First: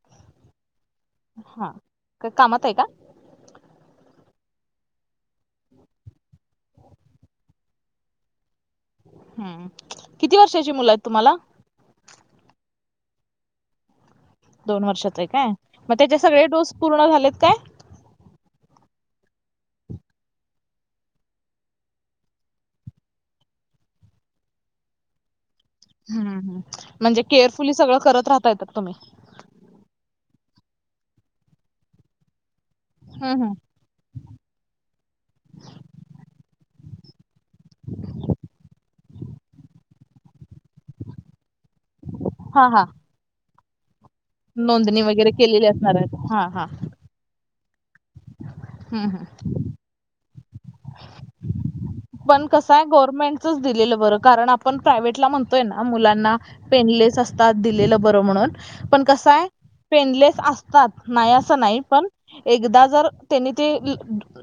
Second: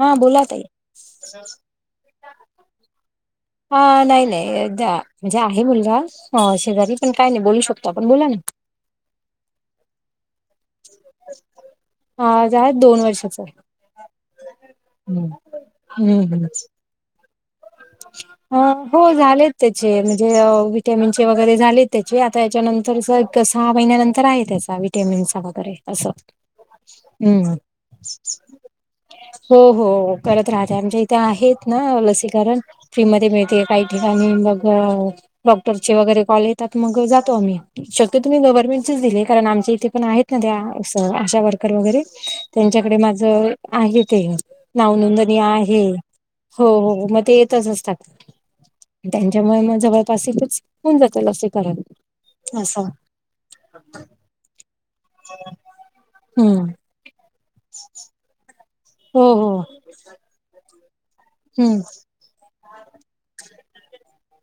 हा बोला त आहे का कामात आहे का? हा नाही नाही, द म्हणजे आहे मुलगा अ शेजारी, पण काय नाही बोलू शकतो आपण बोला ना. हम्म, किती वर्षाची मुलं आहेत तुम्हाला? माझी आहेत दोन वर्षाचा. दोन वर्षाचे आहे काय, मग त्याचे सगळे डोस पूर्ण झालेत काय? [unintelligible] ह हो झालेत त्याचे, म्हणजे व्हिटॅमिन चे वगैरे झालेत त्याचे आता याच्यानंतरच त सहा महिन्यानंतर आहे त्याचा व्हिटॅमिनचा वगैरे. असं हम्म हम्म, म्हणजे हम्म केअरफुली सगळं करत राहताय तर तुम्ही? हो हो, करत राहते आमच्या इथे आहेत ना लसीकरण फ्रीमध्ये हम्म, हम्म. मिळते काही आणि मग अ डॉक्टरचे वगैरे कॉल ये तात मग जातो आम्ही, शक्यतो मी गव्हर्नमेंटचेच दिलेत. कारण आमच्या इथे पण आहेत ना त्या, असं आशा वर्कर वगैरे हां, हां. त्यांच्याकडे माझं आहे ते, नोंदणी वगैरे नावनोंदणी केलेली आहे, असणार हां, हां. हो हो म ते येतच असतात, हम्म, हम्म. त्यांच्यामुळे मग जवळपास इथच होऊन जातं लसीकरण. पण कसं आहे असं गव्हर्नमेंटचच दिलेलं बरं, कारण आपण प्रायव्हेटला म्हणतोय ना मुलांना हम्म पेनलेस अस तात दिलेलं बर म्हणून, पण हो कसंय, हो पेनलेस असतात नाही असं हम्म नाही पण एकदा जर त्यांनी ते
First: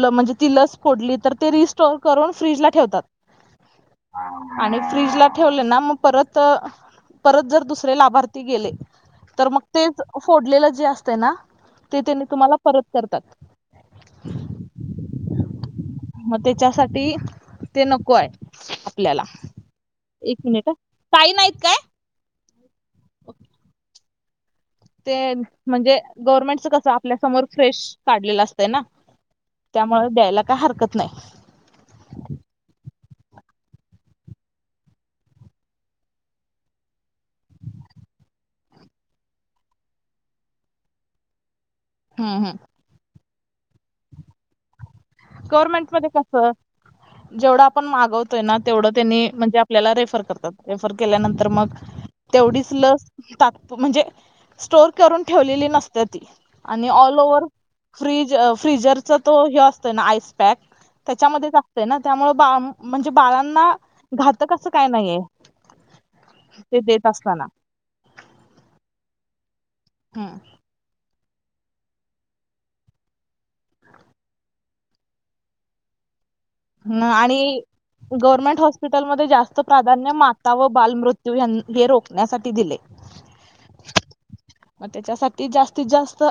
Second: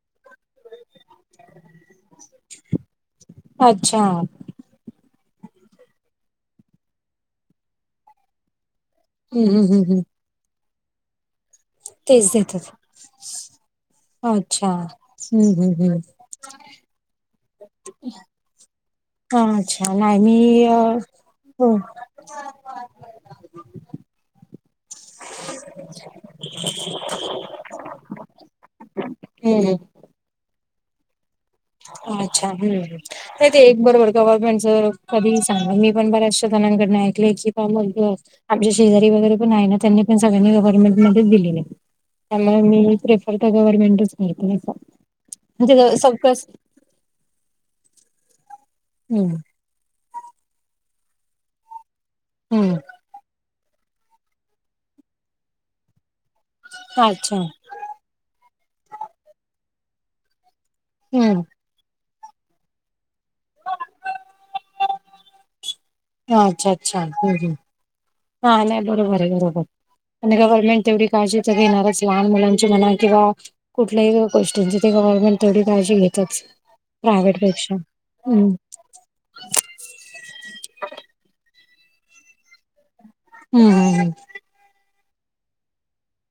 ल म्हणजे ती ल फोडली तर ते रिस्टोर करून फ्रीज ला ठेवतात. अच्छा हम्म आणि फ्रीज ला ठेवले ना, मग परत परत जर दुसरे लाभार्थी गेले तर मग हम्म हम्म हम्म तेच फोडलेलं जे असतंय ना, ते त्यांनी तेच तुम्हाला देतात परत करतात. अच्छा, हम्म हम्म हम्म. मग त्याच्यासाठी ते नको आहे आपल्याला. अच्छा नाही मी एक मिनिट आ, अ ताई नाहीत हो काय? [unintelligible] ते म्हणजे गव्हर्नमेंटच कसं आपल्यासमोर फ्रेश काढलेलं असतंय ना. हम्म त्यामुळे द्यायला काय हरकत नाही. अच्छा हम्म. नाही ते एक बरोबर गव्हर्नमेंटच कधी ही चांगल, मी पण बऱ्याचशा जणांकडन ऐकलेय की [unintelligible] आमच्या शेजारी वगैरे पण आहे ना त्यांनी पण सगळ्यांनी गव्हर्नमेंट मध्येच दिलेली आहे. त्यामुळं मी ही प्रेफर तर गव्हर्नमेंटच करते, नाही का. गव्हर्मेंट म्हणजे मध्ये सगळंच कसं, जेवढं आपण मागवतोय ना तेवढं त्यांनी हम्म म्हणजे आ आपल्याला रेफर करतात, रेफर केल्यानंतर मग तेवढीच हम्म लस तात्पु, म्हणजे स्टोर करून ठेवलेली नसते ती आणि ऑल अच्छा ओव्हर फ्रीज फ्रीजरचा तो हे असतोय ना आईसपॅक हम्म त्याच्यामध्येच असतय ना त्यामुळे बा म्हणजे बाळांना घातक असं काय नाहीये. अच्छा ते अच्छा, देत हम्म असताना हम्म, हा नाही बरोबर आहे बरोबर आणि गव्हर्नमेंट तेवढी काळजी तर घेणारच लहान मुलांची म्हणा किंवा कुठल्याही गोष्टींची ते गव्हर्नमेंट तेवढी काळजी घेतेच. म आणि गव्हर्नमेंट हॉस् स्पिटल म जास्त प्राधान्य माता व बालमृत्यू ह्या हे रोखण्यासाठी दिले. हम्म हम्म मग त्याच्यासाठी जास्तीत जास्त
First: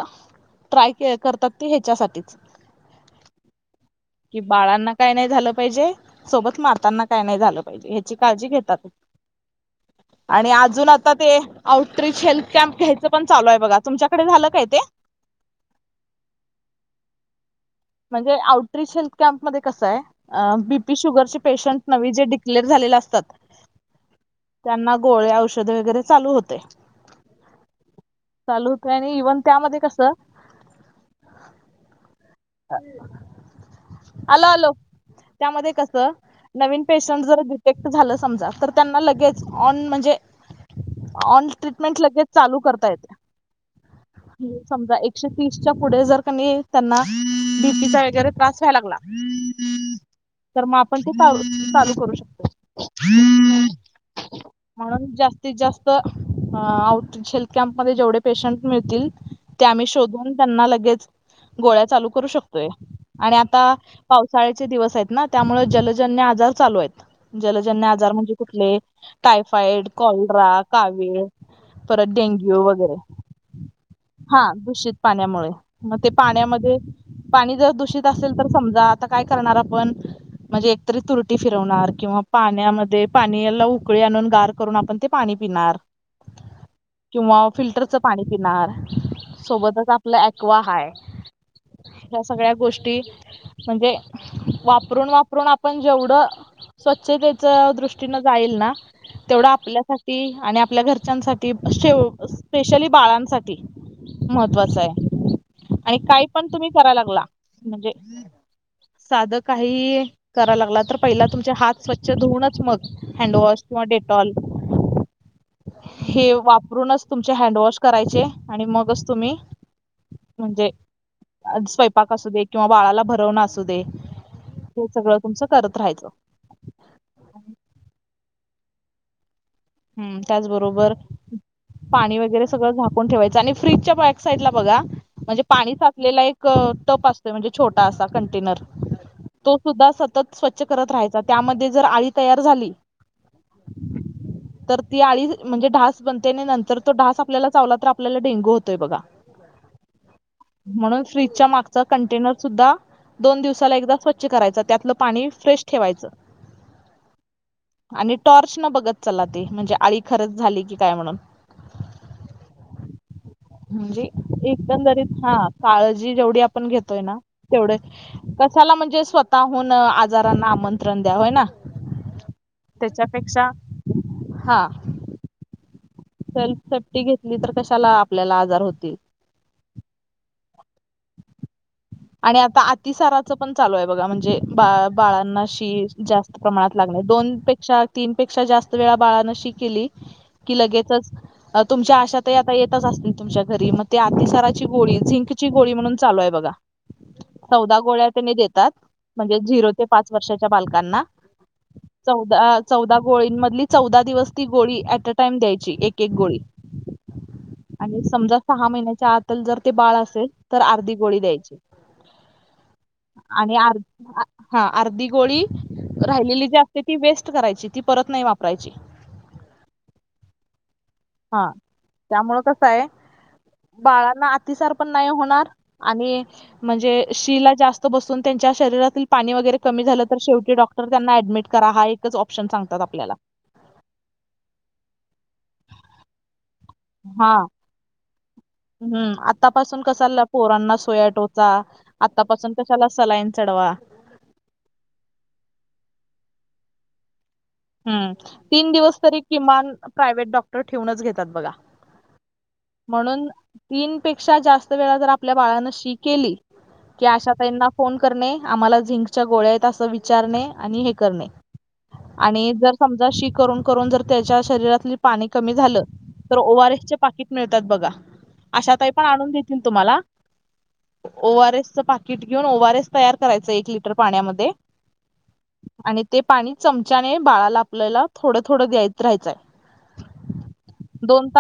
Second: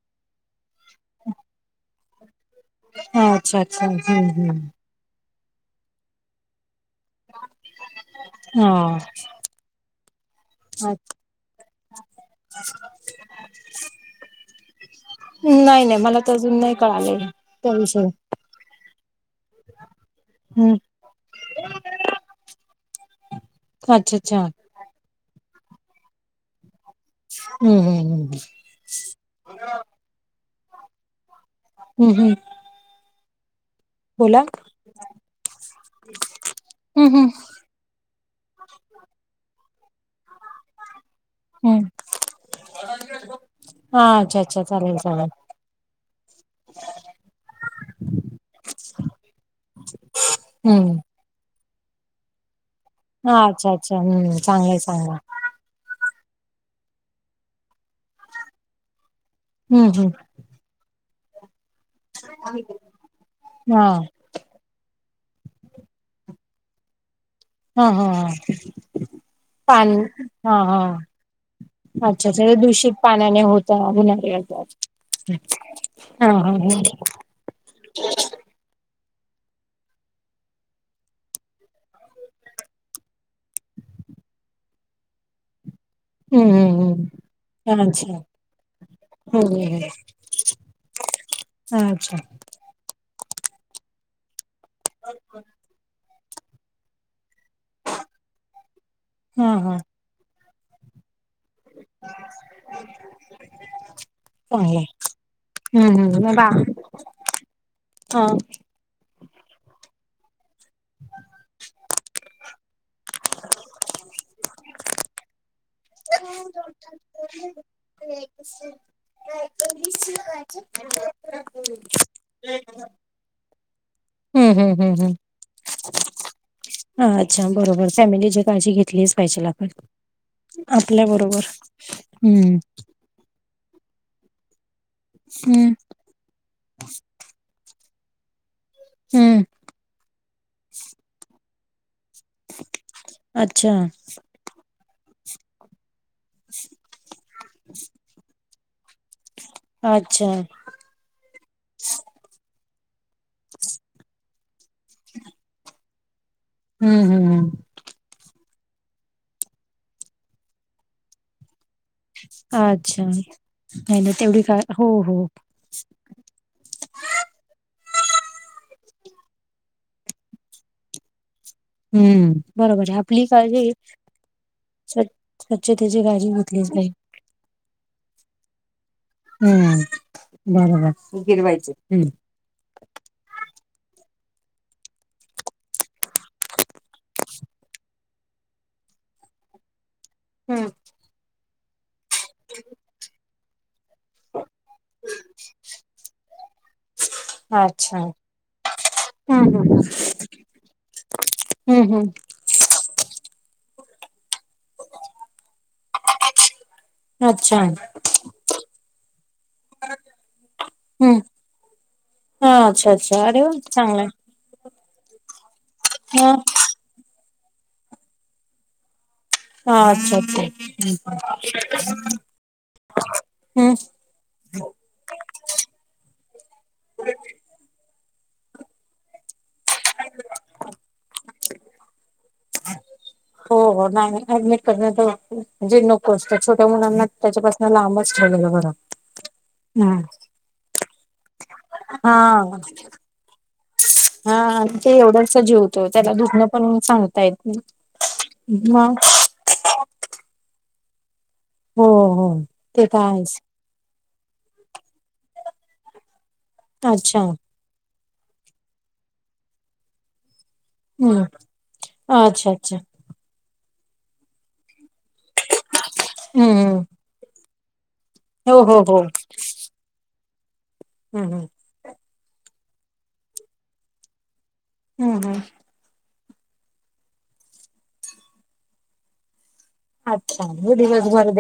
ट्राय के करतात ते ह्याच्यासाठीच. हा अच्छा अच्छा. कि हम्म बाळांना कायं नाही झालं पाहिजे सोबत मातांना काय नाही झालं पाहिजे, ह्याची काळजी घेतात हा आणि अजून आता ते आउटरी हेल्थ कॅम्प घ्यायचं पण चालू आहे बघा, तुमच्याकडे झालं काय ते? नाही नाही, मला तर अजून नाही कळालंय. त्या विषयी म्हणजे आउटरीच हेल्थ कॅम्प मध्ये कसं आहे? हम्म बी पी शुगर चे पेशंट नवी जे ड्लेअर झाले असतात. अच्छा अच्छा! त्यांना गोळे औषधे वगैरे चालू होते. हम्म हम् हम् ह्. चालू होत आणि इव्हन त्यामध्ये कसं. हम् हम्. अ हः आलो आलो त्यामध्ये कसं नवीन हम्म पेशंट हम्म जर. एक तं झालं समजा तर त्यांना लगेच ऑन म्हणजे. ऑन हम्म ट्रीटमेंट लगेच चालू करता येते. हा अच्छा अच्छा चालेल समजा एकशे चालेल तीसच्या पुढे जर का नी त्यांना. बीपी चा वैगरे त्रास व्हाय लागला तर मग हम्म आपण. चा चालू करू शकतो. ह अच्छा अच्छा हम्म चांगलाय चांगलय. ते जास्त अ आउट हेल्थ कॅम्प म जेवढे पेशंट मिळतील ते आम्ही हम्म हम्म शोधून. त्यांना लगेच गोळ्या चालू करू शकतोय आणि आता हा पाऊस साळेचे दिवस आहेत ना त्यामुळे जलजन्य आजार चालू आहेत. जलजन्य हा हा आजार हा म्हणजे कुठले टायफाईड, पान कॉलड्रा, हा हा कावीळ, परत अच्छा अच्छा हे डेंग्यू दूषित वगैरे पाण्याने होत होणारे हा आजार दूषित पाण्यामुळे मगं ते हा हा पाण्यामध्ये हा. पाणी जर दूषित असेल तर समजा आता काय करणार आपण. म्हणजे एकतरी तुरटी फिरवणार किंवा पाण्यामध्ये पाणीयला उकळी आणून गार करून आपण ते पाणी पिणार हम्म हम्म हम्म किंवा फिल्टरच अच्छा पाणी पिणार. हम्म सोबतचं हम्म आपलं ॲक्वा हाय. अच्छा ह्या सगळ्या गोष्टी म्हणजे वापरून वापरून आपण जेवढं. स्वच्छतेचं दृष्टीनं जाईल ना तेवढं हा हा आपल्यासाठी आणि आपल्या घरच्यांसाठी. ते शेव स्पेशली बाळांसाठी महत्त्वाचं चांगलाय. हाय हम्म आणि काही हम्म मग बा पण तुम्ही कराय लागला म्हणजे हा. साध काही. कराया लागला तर पहिला तुमचे हात स्वच्छ धुऊूनच मग हँडवॉश किंवा डेटॉल, [inaudible] हे वापरूनच तुमचे हँडवॉश करायचे आणि मगच तुम्ही म्हणजे. स्वयंपाक असू दे किंवा बाळाला भरवणं असू दे. हम्म हम्म हे हम्म हम्. सगळं तुमचं करत राहायचं. हा अच्छा बरोबर फॅमिली ची काळजी घेतलीचं पाहिजे ला. हम्म त्याचबरोबर आपल्या बरोबर हम्म. कोण ठेवायचं आणि फ्रीजच्या बॅक साईडला बघा म्हणजे हम्म पाणी साच. लेला एक टप असतोय म्हणजे छोटासा कंटेनर. हम्म. तो सुद्धा सततं स्वच्छ करत राहायचा त्यामध्ये जर आळी तयार झाली. अच्छा! तर ती आळी म्हणजे ढास बनते आणि नंतर तो ढास आपल्याला चावला तर आपल्याला डेंगू होतोय बघा. अच्छा म्हणून फ्रीजच्या मागचा कंटेनर सुद्धा. दोन दिवसाला एकदा स्वच्छ करायचा त्यातलं पाणी फ्रेश ठेवायचं. हम्म हम् हम. आणि टॉर्च न बघत चला ते म्हणजे आळी खरंच झाली की काय म्हणून. अच्छा म्हणजे नाही ना तेवढी काळ हो एकंदरीत हो. हा काळजी जेवढी आपण घेतोय ना तेवढं. कशाला म्हणजे स्वतःहून आजारांना आमंत्रण द्या होय ना. हम्म बरोबरं आपली त्याच्यापेक्षा काळजी. हा स्वचं स्वच्छतेची काळजी घेतलीच नाही. नी तर कशाला आपल्याला आजार होतील. हम्म बरोबर. गिरवायच हम्म. आणि आता अतिसाराचं पण चालू आहे बघा म्हणजे बा बाळांना शी जास्त प्रमाणात लागणे दोन पे तीन पेक्षा जास्त वेळा बाळान शी केली की हम्म. लगेचच तुमच्या आशा त आता येतच असतील तुमच्या घरी मग ते अतिसाराची गोळी झिंकची गोळी म्हणून चालू आहे बघा. चौदा अच्छा गोळ्या त्यांनी देतात म्हणजे हम्म झिरो हम्म. ते पाच वर्षाच्या बालकांना. हम्म हम्म चौदा चौदा गोळींमधली चौदा दिवस ती गोळी ऍट अ टाईम द्यायची एक एक गोळी. अच्छा आणि समजा सहा महिन्याच्या आतल जर ते बाळ असेल तर अर्धी गोळी हम्म द्यायची. हा अच्छा ज आणि हा अर्धी गोळी हा राहिलेली जा ते ती वेस्ट करायची. ती परत नाही वापरायची. हा अच्छा अच्छा. हम्म. हा त्यामुळ कसं हाय? बाळांना अतिसार पण नाही होणार आणि म्हणजे शी ला जास् तो बसून त्यांच्या शरीरातील पाणी वगैरे कमी झालं तर शेवटी डॉक्टर त्यांना ऍडमिट करा हा एकच ऑप्शन सांगतात आपल्याला. हो हो. नाही ऍडमिट करण जे नको असत छोट्या मुलांना हा त्याच्यापा न लांबच ठेवलेलं बरं. हम्म. आतापसून हम्म कसाला पोरांना सुया टोचा. हा आतापासून कशाला सलाईन चढवा. हा आणि ते एवढंस जेवतो त्याला दुखणं पण सांगता येत हम्म. तीन मग दिवस तरी किमान प्रायव्हेट डॉक्टर ठेवूनच घेतात बघा. हो हो ते त म्हणून आहेच. तीन पेक्षा जास्त वेळा जर आपल्या बाळानं शी केली की अच्छा आशा ताईंना फोन करणे. आम्हाला झिंकच्या गोळ्या आहेत असं विचारणे आणि हे हम्म करणे. आणि अच्छा जर अच्छा समजा शी करून करून जर त्याच्या शरीरातली पाणी कमी झालं, तर हम्म हम्म ओआरएस पाकीट मिळतात बघा. हो हो आशाताई हो पण आणून देेतील तुम्हाला. हम्म हम्म ओआरएसचं पाकिट घेऊन ओआरएस तयार करायचं एक लिटर पाण्यामध्ये. हम्म हम्म. आणि ते पाणी चमच्याने बाळाला आपल्याला थोडं थोडं देत राहायचय. अच्छा. दिवसभर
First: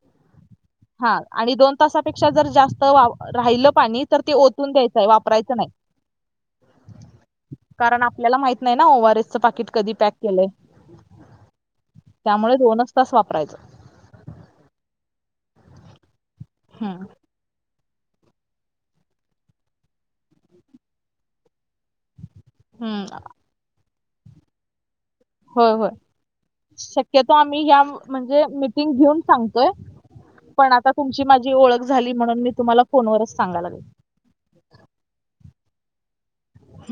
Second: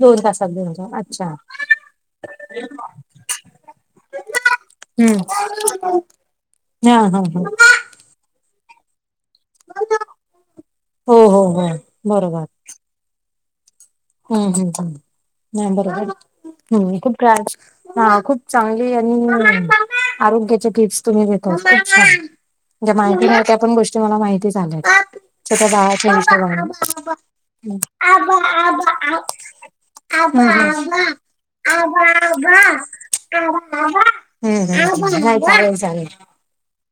दोन तासात दो हा आणि दोन तासापेक्षा जर जास्त वा राहिल पाणी तर ते ओतून द्यायचं हम्म वापरायचं नाही. [inaudible] हा हा हा. कारण आपल्याला माहित नाही ना. ओआरएस च पाकीट कधी पॅक केलंय. हो हो हो बरोबर त्यामुळे दोनच तास वापरायचं. हम्म हम्म हम्म. नाय बरोबर हम्म. खुप हा खूप चांगली आणि आरोग्याचे टिप्स तुम्ही देताय. खूप छान. ज्या हम्म माहिती नाही त्या पण गोष्टी मला माहिती झाल्यात. तिथे होय होय जायचं नसतं. आबा आबा आबा भिऊन सांगतोय? पण आता तुमची माझी ओळख झाली म्हणून मी तुम्हाला फोनवरच सांगा लाग हम्म हम्म हम्म चालेल चालेल.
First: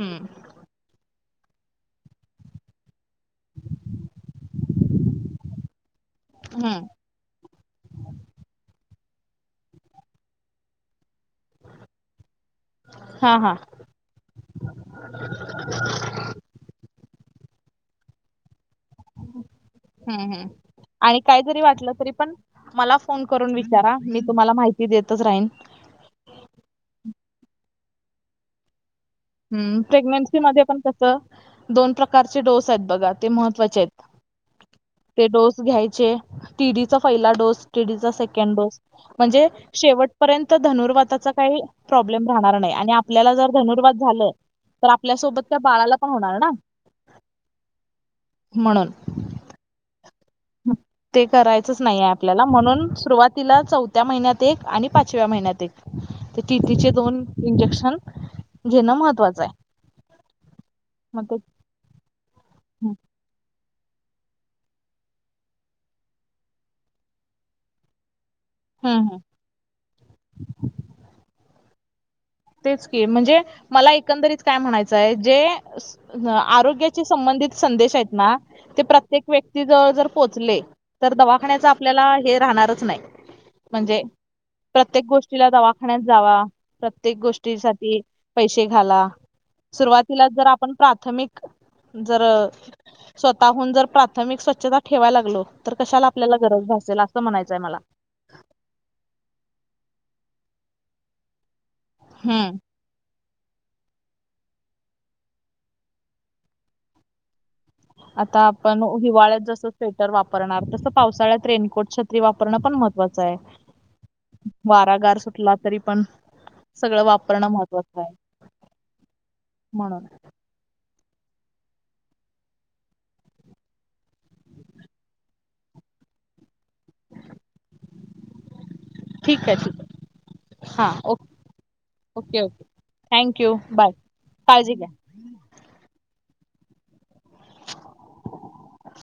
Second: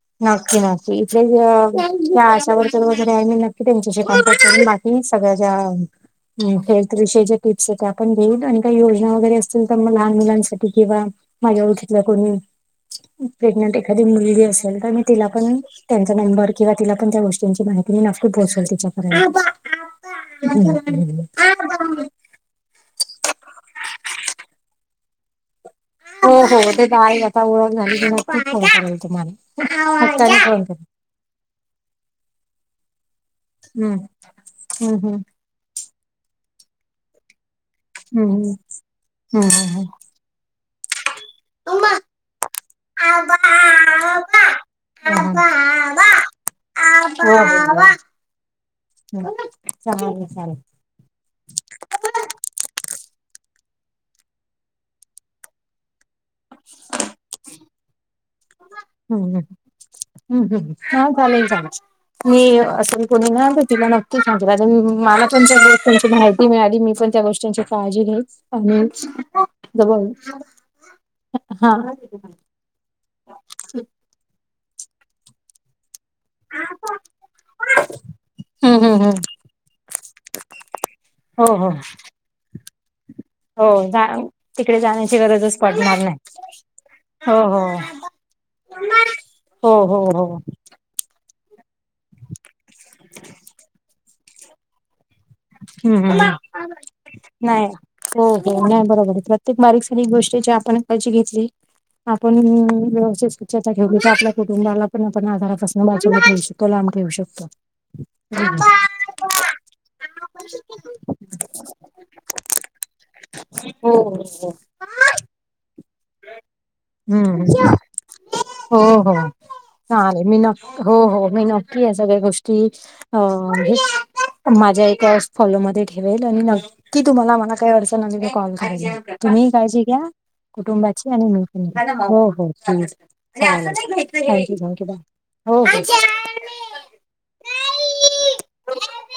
हम्म नक्की नक्की इथले आशावर [unintelligible] नक्की तुमच्याशी कॉन्टॅक्ट करेन बाकी सगळ्या ज्या हेल्थ हम्म विषयी टिप्स आपण देऊ आणि काही योजना वगैरे असतील तर लहान मुलांसाठी किंवा माझ्या ओळखीतल्या कोणी हा हा प्रेगनंट एखादी मुलगी असेल तिला पण त्यांचा नंबर किंवा तिला पण त्या गोष्टींची माहिती मी नक्की पोहोचल तिच्या प हम्म हम्म पर्यंत आणि काय जरी वाटलं तरी [inaudible] पण मला फोन करून विचारा मी तुम्हाला माहिती देतच राहीन हो हो ते तई आता ओळख झाली क मग खूप फल तुम्हाला हम्म प्रेग्नेन्सी हक्काने मध्ये फोन पण करेल. कसं दोन प्रकारचे डोस आहेत बघा ते महत्त्वाचे हम्म आहेत हम्म हम्म ते डोस घ्यायचे टीडी चा पहिला डोस टीडीचा हम्म सेकंड डोस म्हणजे हम्म हम्म शेवट पर्यंत धनुर्वाताचा काय हम्म. प्राॅबलेम राहणार नाही आणि आपल्याला आबा जर धनुर्वात झालं आबा तर आपल्यासोबत आबा त्या बाळाला पण होणार ना म्हणून [unintelligible] चालेल चालेल ते करायचंच नाही आहे आपल्याला म्हणून सुरुवातीला चौथ्या महिन्यात एक आणि पाचव्या महिन्यात एक ते टीटीचे दोन इंजेक्शन घेणं हम्म महत्त्वाचं हम् आहे हम्म हम्म हम हा मग ते चालेल चालेल मी हम्म असे कोणी ना तिला नक्की सांगितलं मला पण त्या गोष्टीची माहिती मिळाली मी पण त्या गोष्टी त्यांची काळजी हेच हम्म [inaudible] हा तेच की म्हणजे मला एकंदरीत काय म्हणायचंय जे आरोग्याच्या संबंधित संदेश आहेत ना हम्म ते हम्म हम्म प्रत्येक व्यक् व्यक्तीजवळ जर पोचले तर हो हो दवाखान्याचा आपल्याला हे राहणारच नाही हो म्हणजे जा तिकडे प्रत्येक जाण्याची गोष्टीला गरजच पडणार दवाखान्यात नाही जावा प्रत्येक हो हो गोष्टीसाठी पैसे घाला हो हो सुरवातीला हो जर आपण प्राथमिक जर स्वतःहून जर प्राथमिक स्वछता ठेवाय लागलो तर कशाला हम्म आपल्याला गरज हम्म भासेल असं म्हणायचंय नाही मला हो हो नाही बरोबर आहे प्रत्येक बारीक सारीक गोष्टीची आपण काळजी घेतली आपण हम्म व्यवस्थित स्वछता ठेवली की आपल्या कुटुंबाला पण आपण आधारापासून वाचवू शकतो लांब ठेऊ शकतो आता आपण हिवाळ्यात जस स्वेटर वापरणार तसं पावसाळ्यात रेनकोट छत्री वापरणं पण महत्त्वाचं आहे हो वारा हो. गार सुटला तरी पण सगळं वापरणं हम्म महत्वाचं आहे हो हो म्हणून चालेल मी नक् हो हो मी नक्की या सगळ्या गोष्टी अ हे माझ्या फॉलोमध्ये ठेवेल आणि नक्की तुम्हाला मला काही अडचण आली की मी कॉल करेन ठीक तुम्हीही आहे ठीक काळजी आहे घ्या हा कुटुंबाची आणि ओके मी ओके ओके पण घेते थँक्यू बाय चालेल थँक्यू काळजी थँक्यू घ्या बाय हो हो हो [unintelligible]